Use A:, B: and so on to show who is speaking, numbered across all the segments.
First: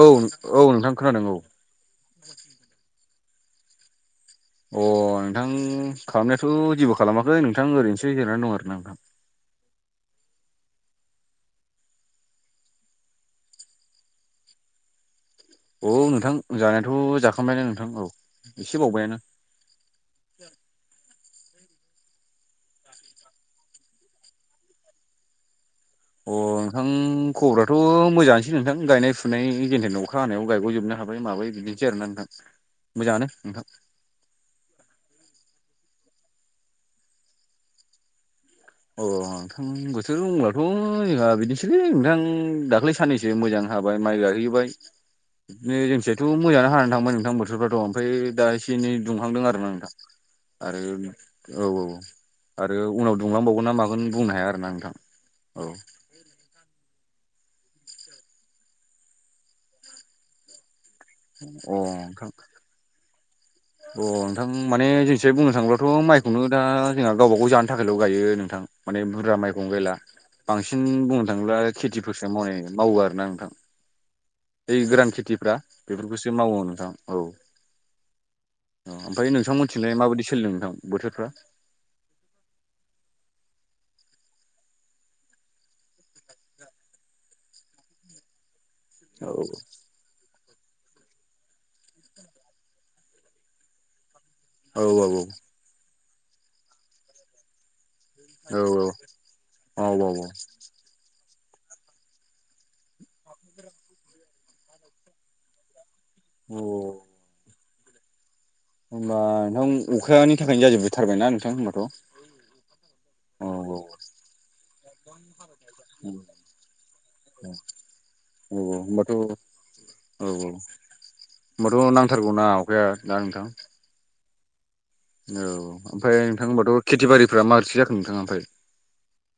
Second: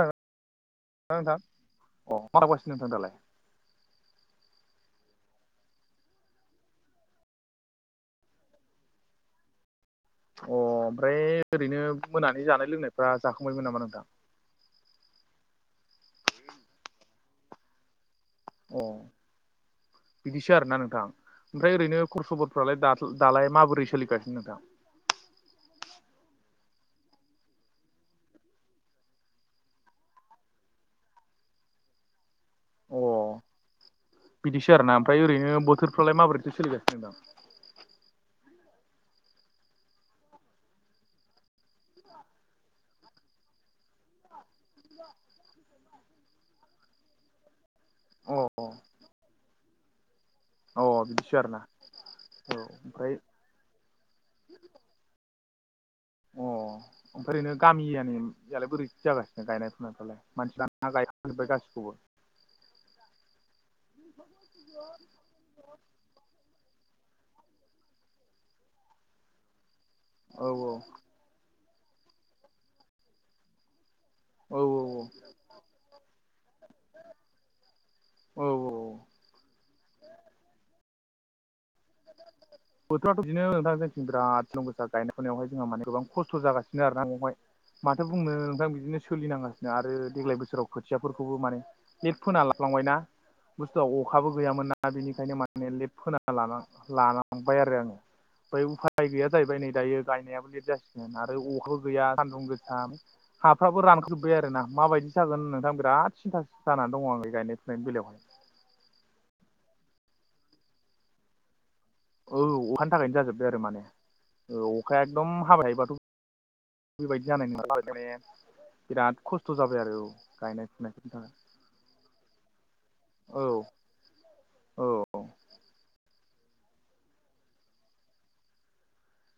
A: औ औ नोंथां खोनादों औ।
B: अ मा मावगा सिनो नोंथां दालाय?
A: अ नोंथां खालामनायाथ' जेबो खालामाखै नोंथां ओरैनोसो जिरनानै दं आरो ना।
B: अ ओमफ्राय ओरैनो मोनानि जानाय लोंनायफ्रा जाखांबायमोन नामा नोंथां?
A: औ नोंथां जानायाथ' जाखांबायानो नोंथां औ। एसे
B: अ
A: बावबायानो
B: बिदिसो आरोना नोंथां। ओमफ्राय ओरैनो खबर सबरफ्रालाय दालाय माबोरै सोलिगासिनो नोंथां?
A: अ नोंथां खबराथ' मोजांआनोसै नोंथां गायनाय फुनायनि गेजेरजों अखा हानायाव गायग'जोबनो हाबाय माबाय। बिदिनोसै आरोना नोंथां।
B: [inaudible] अ
A: मोजाङानो नोंथां
B: बिदिसो आरोना। ओमफ्राय ओरैनो बोथोरफ्रालाय माबोरैथो सोलिगासिनो दं?
A: अ बोथोर बुंब्लाथ' जोंहा बिदिसैलै नोंथां दाख्लैस साननैसो मोजां हाबाय माइ गायहोबाय। बिदिनो जोंनिथिंजायथ' मोजाङानो हानानै थांबाय नोंथां बोथोरफ्राथ। ओमफ्राय दा
B: अ
A: एसे एनै दुंहांदों आरोना नोंथां। आरो
B: अ बिदिसो आरोना
A: औ औ
B: औ
A: आरो
B: ओमफ्राय
A: उनावथ मा बुंबावनो। मा मागोन बुंनो हाया आरो ना नोंथां औ।
B: अ ओमफ्राय ओरैनो गामियानियालाय बोरै जागोन गायनाय फुनायफ्रालाय मानसिफ्रानो गाय
A: आं नोंथां। अ नोंथां माने जोंनिथिंजाय बुंनो थाङोब्लाथ' माइ मायखौनो दा जोंहा गावबा गाव जानो थाखायल' गायो नोंथां माने बुरजा माइखौनो गायला
B: औ
A: बांसिन बुंनो थाङोब्ला खेथिफोरसो माव मावो आरोना नोंथां।
B: औ
A: ओइ गोरान खेथिफ्रा बेफोरखौसो मावो नोंथां औ।
B: औ औ औ
A: ओमफ्राय नोंथांमोननिथिंजाय माबायदि सोलिदों नोंथां बोथोरफ्रा
B: [inaudible] बोथोराथ' बिदिनो दा जोंथिं बिराद सानदुं गोसा गायनाय फुनायावहाय जोंहा माने गोबां खस्थ' जागासिनो आरो ना फंबाय। माथो बुंनो नोंथां बिदिनो
A: औ
B: सोलिनांगासिनो आरो देग्लाय बोसोराव खोथियाफोरखौबो माने लेट फोना लाफ्लांबायना बुस्थुआ अखाबो गैयामोन ना
A: औ औ
B: बेनिखायनो माने माने लेत फोना लाना लानांबाय आरो आङो ओमफ्राय
A: औ
B: उफाय गैया जाहैबाय नै
A: औ
B: दायो
A: औ औ
B: गायनायाबो लेट जासिगोन आरो अखाबो गैया सान्दुं गोसा। हाफ्राबो रानखावजोब्बाय आरोना माबायदि जागोन नोंथां बिराद सिन्थासो जानानै दङ आङो गायनाय फुनायनि बेलायावहाय।
A: होमबा नोंथां अखानि थाखायनो जाजोबथारबायना नोंथां होनोमबाथ'।
B: औ अखानि थाखायनो जाजोब्बाय आरो माने अखाया एकदम हाबाय थायो बाथ
A: [unintelligible]
B: बेफोरबायदि जानायखायनो माने
A: औ होमबाथ'
B: बिराद
A: औ
B: खस्थ' जाबाय आरो औ गायनाय फुनायफोरनि थाखाय।
A: होमबाथ' नांथारगौना अखाया दा
B: औ औ
A: औ ओमफ्राय नोंथां होनबाथ' खेथि बारिफ्रा माबोरै जाखो नोंथाङा ओमफ्राय?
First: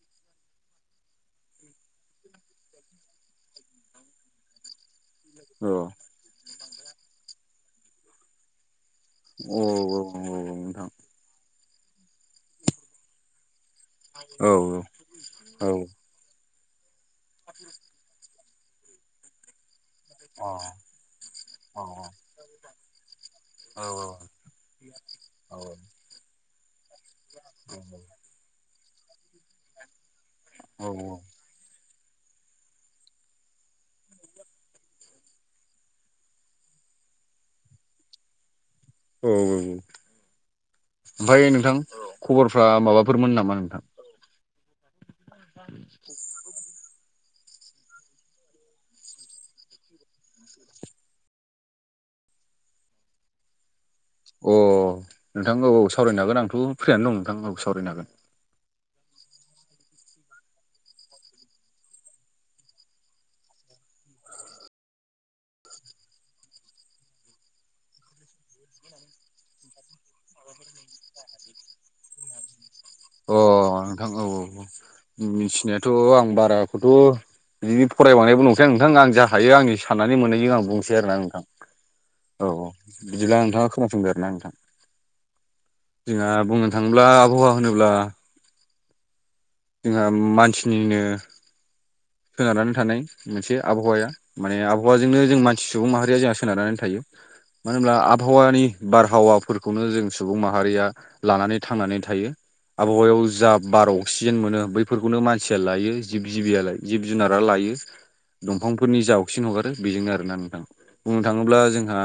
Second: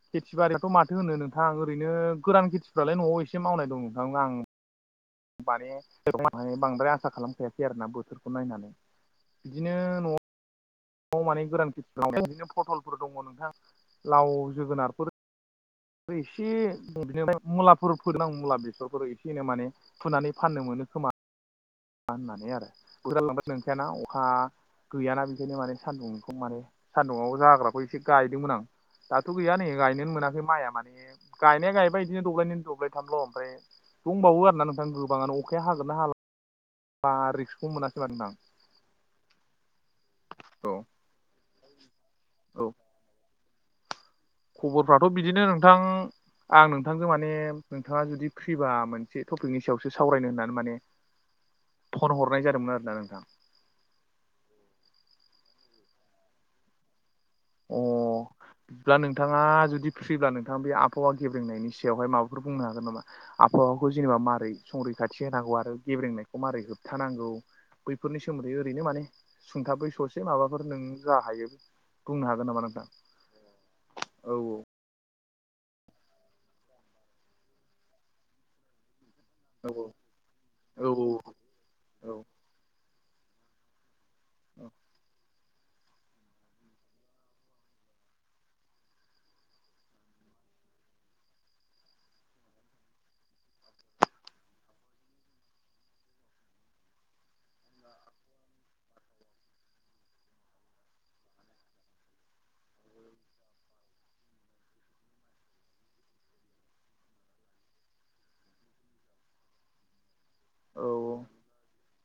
B: खेथि बारियाथ' माथो होनो नोंथां ओरैनो गोरान खेथिफ्रालाय न'आव एसे मावनाय दं नोंथां आं माने बांद्राय आसा खालामखायासै आरोना बोथोरखौ नायनानै।
A: औ
B: बिदिनो
A: औ
B: न'आव
A: औ नोंथां।
B: नआव माने गोरान खिथि बिदिनो पटलफोर दङ नोंथां लाव
A: औ
B: जोगोनारफोर
A: औ अ औ
B: आरो एसे बिनिफ्राय मुलाफोर फोदों आं मुला बेसरफोर एसे एनै माने फुनानै
A: औ
B: फाननो मोनो खोमा।
A: औ
B: होननानै आरो [unintelligible] नंखायाना अखा गैयाना
A: औ
B: बेखायनो माने सानदुंखौ माने सान्दुंआव जाग्राखौ एसे गायदोंमोन आं दाथ' गैया नै गायनोनो मोनाखै माइआ
A: औ
B: माने
A: औ
B: गायनाया गायबाय बिदिनो दब्लायनै दब्लायथामल' ओमफ्राय दंबावो आरोना नोंथां गोबाङानो अखाया हागोनना हाला बा रिक्सखौ मोनासै माथो नोंथां।
A: औ औ ओमफ्राय नोंथां
B: औ
A: खबरफ्रा माबाफोरमोन नामा नोंथां।
B: खबरफ्राथ' बिदिनो नोंथां। आं नोंथांजों माने नोंथाङा जुदि फ्रिबा मोनसे टपिकनि सायावसो सावरायनो होननानै माने फन हरनाय जादोंमोन आरोना नोंथां।
A: अ' नोंथां औ औ सावरायनो हागोन आंथ' फ्रियानो दं नोंथां औ सावरायनो हागोन।
B: दा नोंथाङा जुदि फ्रिब्ला नोंथाङा बे आबहावा गेब्रेंनायनि सायावहाय माबाफोर बुंनो हागोन नामा? आबहावाखौ जेनेबा मारै संरैखाथि होनांगौ आरो गेब्रेंनायखौ मारै होबथानांगौ। बैफोरनि सोमोन्दै ओरैनो माने सुंथाबै ससे माबाफोर नों जा हायो। बुंनो हागोन नामा नोंथां?
A: अ' नोंथां औ औ। मिथिनायाथ' आं बाराखौथ' बिदि फरायबांनायबो नंखाया नोंथां आं जा हायो
B: औ
A: आंनि साननानै मोननायजों आं
B: औ
A: बुंसै आरोना नोंथां। औ औ बिदिब्ला नोंथाङा खोनासंदो आरो ना नोंथां‌।
B: औ
A: जोंहा बुंनो थाङोब्ला आबहावा होनोब्ला जोंहा मानसिनिनो सोनारनानै थानाय मोनसे आबहावाया माने आबहावाजोंनो जों मानसि सुबुं माहारिया जोंहा सोनारनानै थायो मानो होनब्ला आबहावानि बारहावाफोरखौनो जों सुबुं माहारिया लानानै थांनानै थायो। आबहावायाव जा बार अक्सिजेन मोनो बैफोरखौनो मानसिया लायो जिब जिबिया लायो। जिब जुनारा लायो। दंफांफोरनि जाव सिन हगारो बेजोंनो आरो ना नोंथां।
B: औ
A: बुंनो थाङोब्ला जोंहा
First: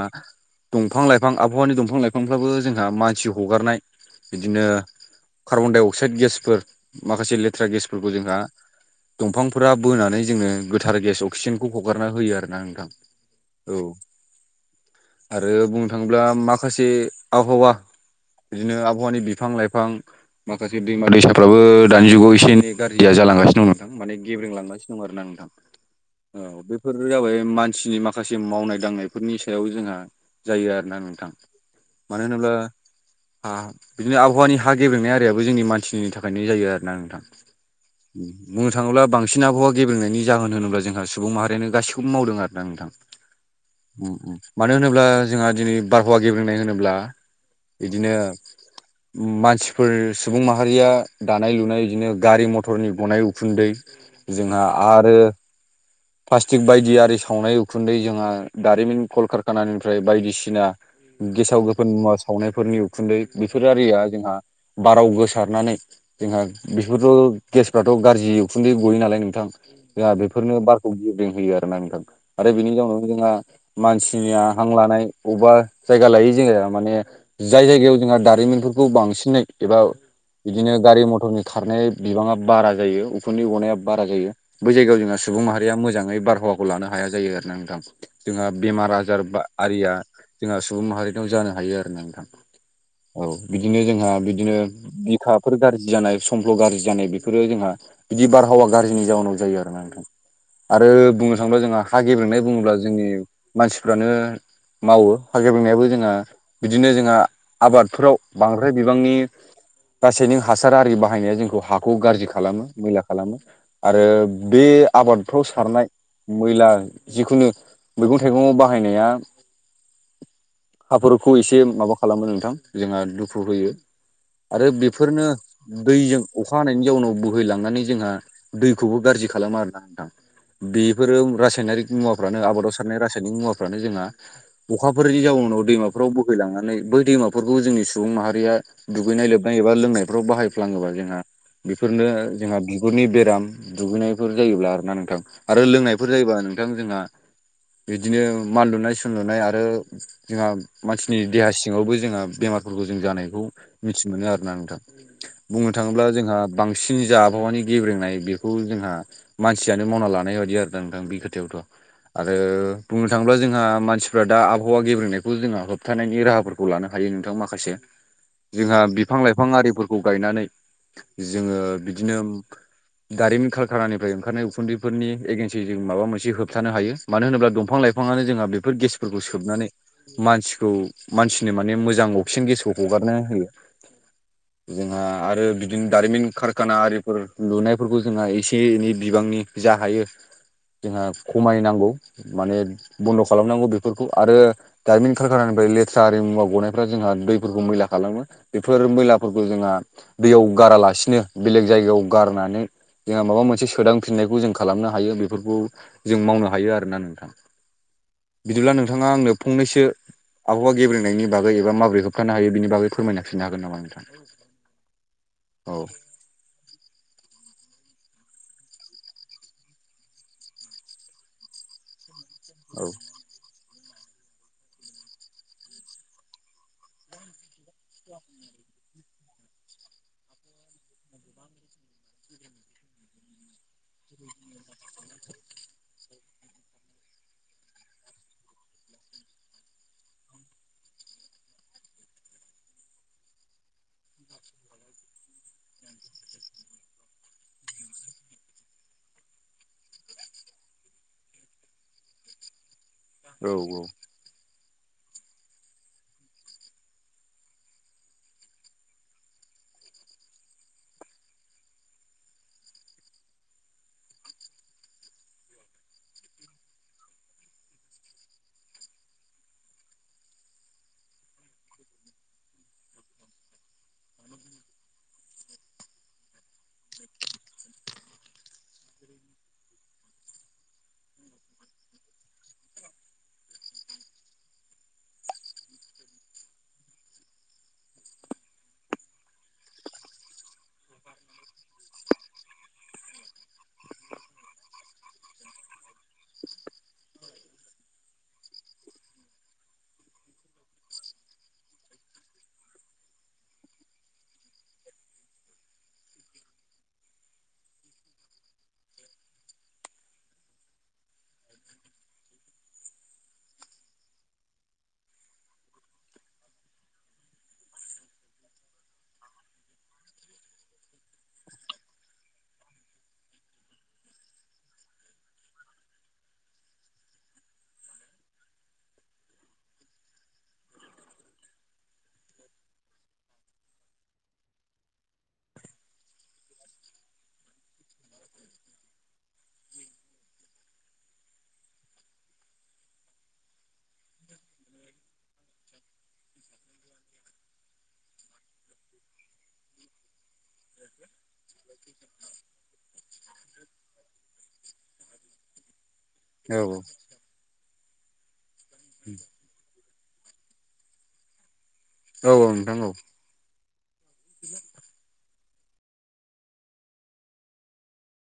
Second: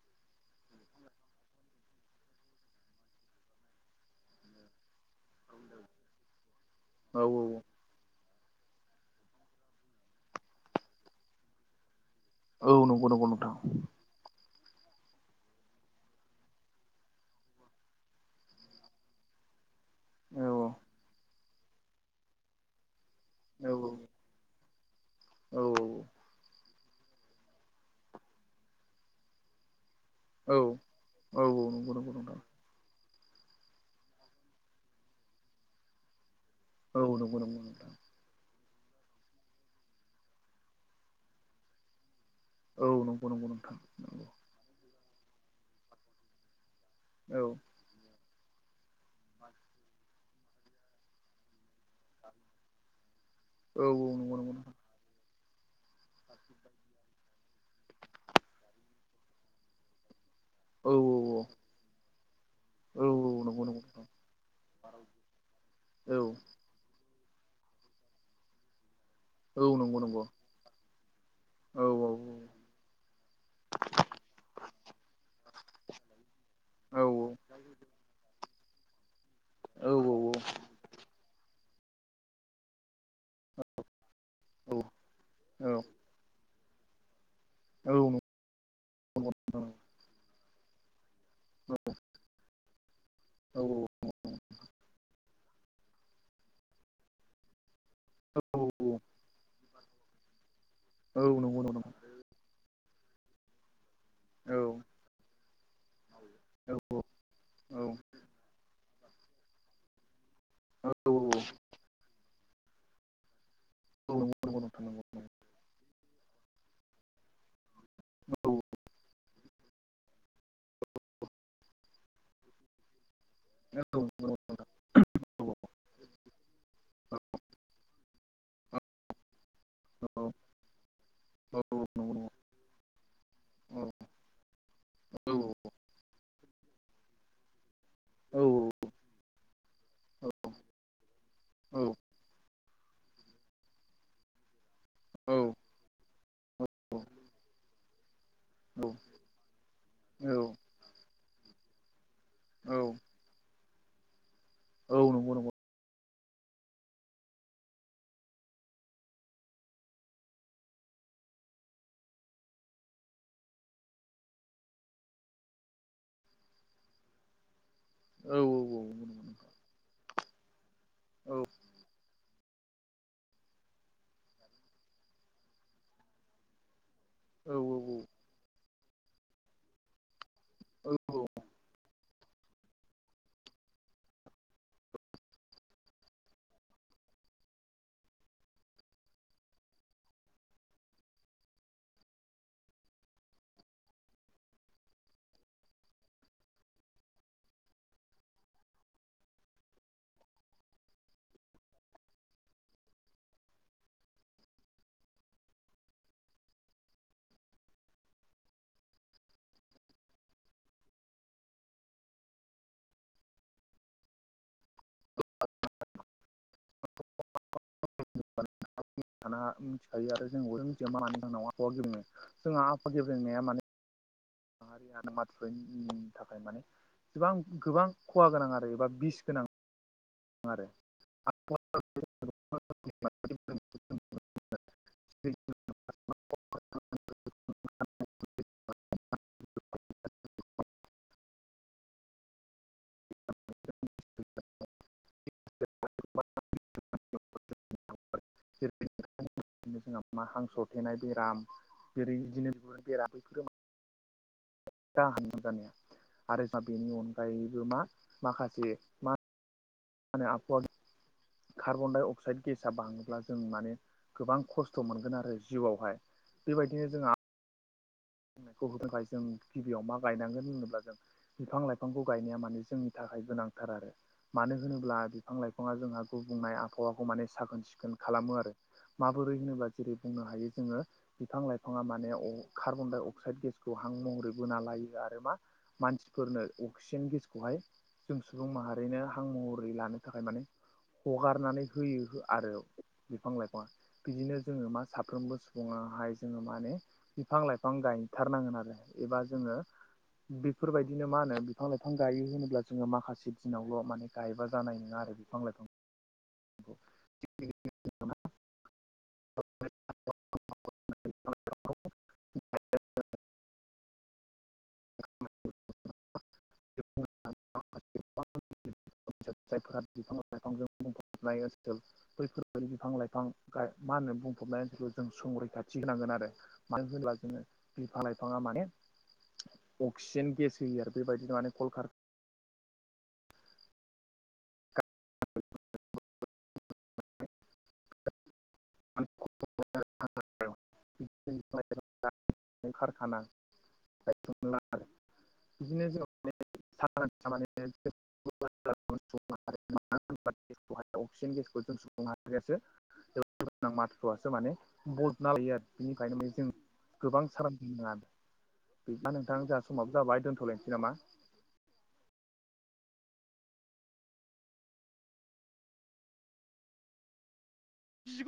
A: दंफां लाइफां आबहावानि दंफां लाइफ फांफ्राबो जोंहा मानसि हगारनाय बिदिनो कार्बन डाइ अक्साइड गेसफोर
B: औ
A: माखासे लेथ्रा गेसफोरखौ जोंहा दंफां फोरा बोनानै जोंनो गोथार गेस अक्सिजेनखौ हगारना होयो आरो।
B: औ नंगौ नंगौ नोंथां।
A: आरो बुंनो थाङोब्ला माखासे आबहावा बिदिनो आबहावानि बिफां लाइफां
B: औ
A: माखासे दैमा दैसाफ्राबो दानि जुगाव एसे एनै गाज्रिया जालांगासिनो दं नोंथां। माने गेब्रेंलांगासिनो दं आरोना नों
B: औ औ औ
A: औ बैफोरनो जाबाय मानसिनि माखासे मावनाय दांनायफोरनि सायाव जोंहा
B: औ
A: जायो आरोना नोंथां।
B: औ नंगौ नंगौ
A: मानो
B: नोंथां
A: होनोब्ला हा बिदिनो आबहावानि हा गेब्रेंनाय आरियाबो जोंनि मानसिनि थाखायनो जायो आरो ना
B: औ
A: नोंथां।
B: नंगौ नंगौ नोंथां
A: बुंनो थाङोब्ला बांसिन आबहावा गेब्रेंनायनि जाहोन होनोब्ला जोंहा सुबुं माहारियानो गासिखौबो मावदों आर
B: औ नंगौ नंगौ नोंथां नंगौ।
A: मानो होनोब्ला जोंहा दिनै बारहावा गेब्रेंनाय होनोब्ला।
B: औ
A: बिदिनो मानसिफोरस सुबुं माहारिया दानाय लुनाय इदिनो गारि मथरनि गनाय उखुन्दै
B: औ औ नंगौ नंगौ
A: जोंहा आरो प्लास्टिक बायदि आरि सावनाय उखुन्दै जोंहा दारिमिन कल कारखानानिफ्राय बायदिसिना
B: औ
A: गेसाव गोफोन मुवा सावनायफोरनि
B: औ
A: उखुन्दै
B: नंगौ
A: बेफोर
B: नंगौ
A: आरिया जोंहा बाराव गोसारनानै
B: औ
A: जोंहा बेफोरथ' गेसफ्राथ' गाज्रि उखुन्दै गयो नालाय नों थां
B: औ नंगौ
A: जोंहा
B: नंगौ
A: बेफोरनो बारखौ गेब्रेंहोयो आरो
B: औ
A: ना नोंथां।
B: औ
A: आरो बेनि जाउनावनो जोंहा मानसिनिया हां लानाय अबबा जायगा लायै जोङो माने
B: औ
A: जाय जायगायाव जोंहा दारिमिनफोर खौ बांसिनै एबा
B: औ
A: बिदिनो गारि मथरनि खारनाय बिबाङा बारा जायो। अब उखुन्दै गनाया बारा जायो। बै जायगायाव जोंना सुबुं
B: औ
A: माहारिया मोजाङै बारहावाखौ लानो हाया जायो आरो ना नोंथां।
B: औ नंगौ
A: जोंहा बेमार आजार
B: नंगौ
A: बा
B: औ
A: आरिया जोंहा सुबुं माहारिनाव जानो हायो आरो ना नोंथां। औ बिदिनो जोंहा बिदिनो बिखाफोर गाज्रि जानाय समफ्ल' गाज्रि जानाय बेफोरो जोंहा बिदि
B: नंगौ नोंथां नंगौ
A: बारहावा
B: औ
A: गाज्रिनि जाउनाव जायो आरो ना नोंथां। आरो
B: औ नंगौ नोंथां औ
A: बुंनो थाङोब्ला
B: नंगौ नंगौ
A: जोंहा हा गेब्रेनाय बुङोब्ला जोंनि मानसिफ्रानो
B: औ
A: मावो हा गेब्रेंनायाबो जोंहा बिदिनो जोंहा आबादफोराव बांद्राय बिबांनि रासायनिख हासार आरि
B: औ
A: बाहायनाया
B: औ औ
A: जोंखौ हाखौ गाज्रि खालामो मैला खालामो। आरो
B: नंगौ औ नंगौ
A: बे
B: औ
A: आबाद फ्राव सारनाय मैला जिखुनु मैगं थाइगङाव बाहायनाया हाफोरखौ एसे माबा खालामो नोंथां जोंहा दुखु होयो।
B: [unintelligible]
A: आरो बेफोरनो दैजों अखा हानायनि जाउनाव बोहैलांनानै जोंहा दैखौबो गाज्रि खालामा आरोना नोंथां। बेफोरो रासायनारिक मुवाफ्रानो आबादाव सारनाय रासायनिक मुवाफ्रानो जोंहा अखाफोरनि जाउनाव दैमाफ्राव बोहैलांनानै बै दैमाफोरखौ जोंनि सुबुं माहारिया दुगैनाय लोबनाय एबा लोंनायफ्राव बाहायफ्लाङोबा जोंहा बेफोरनो जोंहा बिगुरनि बेराम दुगैनायफोर जायोब्ला आरोना नों थां आरो लोंनायफोर जायोबा नोंथां जोंहा बिदिनो मान लुनाय सानलुनाय आरो जोंहा मानसिनि देहा सिङावबो जोंहा बेमारफोरखौ जों जानायखौ मिथिमोनो आरोना नोंथां बुंनो थाङोब्ला जोंहा बांसिन जा आबहावानि गेब्रेंनाय बेखौ जोंहा मानसि यानो मावना लानाय बायदि आरो दा नोंथां बे खोथायावथ' आरो बुंनो थाङोब्ला जोंहा मानसिफ्रा दा आबहावा गेब्रेंनायखौ जोंहा होबथानायनि राहाफोरखौ लानो हायो नोंथां माखासे जोंहा बिफां लाइफां आरिफोर खौ गायनानै जोङो बिदिनो दारिमिन कारखानानिफ्राय ओंखारनाय उखुन्दैफोरनि एगेन्सै जों माबा मोनसे होबथानो हायो मानो होनोब्ला
B: औ
A: दंफां
B: औ
A: लाइफाङानो जोंहा बे फोर गेसफोरखौ सोबनानै मानसिखौ
B: औ
A: मानसिनो माने मोजां अक्सिजेन गेसखौ हगारनो होयो
B: [inaudible]
A: जोंहा आरो बिदिनो दारिमिन कारखाना आरिफोर लुनायफोरखौ जोंहा एसे एनै बिबांनि जा हायो जोंहा खमायनांगौ माने बन्द' खालामनांगौ बेफोरखौ आरो दारिमिन खारखानानिफ्राय लेथ्रा आरि मुवा गनायफ्रा जोंहा दैफोरखौ मैला खालामो बेफोर मैलाफोरखौ जोङा दैयाव गारालासिनो बेलेग जायगायाव गारनानै जोंहा माबा मोनसे सोदांफिननायखौ जों खालामनो हायो बेफोरखौ जों मावनो हायो आरोना नोंथां बिदिब्ला नोंथाङा आंनो फंनैसो आबहावा गेब्रेंनायनि बागै एबा माब्रै होबथानो हायो बेनि बागै फोरमायना फिननो हागोन नामा नोंथां? औ
B: दाना मिथिखायो आरो जोंबो मिथिया मानि जाहोनाव आबहावा गेब्रेङो जोंहा आ
A: औ
B: आबहावा गेब्रेंनाया माने [unintelligible] थाखाय माने गोबां खहा गोनां आरो एबा बिस गोनां आरो [unintelligible] [unintelligible] [unintelligible] बिदिनो जोंहा मा हां स'रथेनाय बेराम जेरै बिदिनो बिगुरनि बेराम
A: औ औ
B: गाहाम जानाया आरो जोंहा बेनि अनगायैबो मा माखासे मा मा होनो आबहावा कार्बनडाइ अक्साइड गेसआ बाङोब्ला जों माने गोबां खस्थ' मोनगोन आरो जिउआवहाय बेबायदिनो जोङा गेब्रेंनायखौ होनो थाखाय जों गिबियाव मा गायनांगोन होनोब्ला जों बिफां लाइफांखौ गायनाया माने जोंनि थाखाय गोनांथार आरो मानो होनोब्ला बिफां लाइफाङा जोंहा गुबुंनाय आबहावाखौ माने साखोन सिखोन खालामो आरो माबोरै होनोब्ला जेरै बुंनो हायो जोङो बिफां लाइफाङा माने अ कार्बनडाइ अ क्साइड गेसखौ हां महरै बोना लायो आरो मा मानसिफोरनो अक्सिजेन गेसखौहाय जों सुबुं माहारिनो हां महरै लानो थाखाय माने हगारनानै होयो हो आरो बिफां लाइफाङा बिदिनो जोङो मा साफ्रोमबो सुबुङाहाय जोङो माने बिफां लाइफां गाय थारनांगोन आरो एबा जोङो बेफोरबायदिनो मा होनो बिफां लाइफां गायो होनोब्ला जोङो माखासे दिनावल' माने गायबा जानाय नङा आरो बिफां लाइफां [unintelligible] [unintelligible] [unintelligible] जायफोरा बिफां लाइफांजों बुंफबजोबनाय ओनसोल बैफोरबायदि बिफां लाइफां गाय मा होनो बुंफबनायफोरखौ जों संरैखाथि होनांगोन आरो मानो होनोब्ला जोङो बिफां लाइफाङा माने अक्सिजेन गेस होयो आरो बेबायदिनो माने कल का [unintelligible] [unintelligible] [unintelligible] [unintelligible] [unintelligible] [inaudible] [unintelligible] नोंथां
A: औ
B: जोंहा समाव जाबाय दोनथ'लायनोसै नामा
A: औ नोंथां औ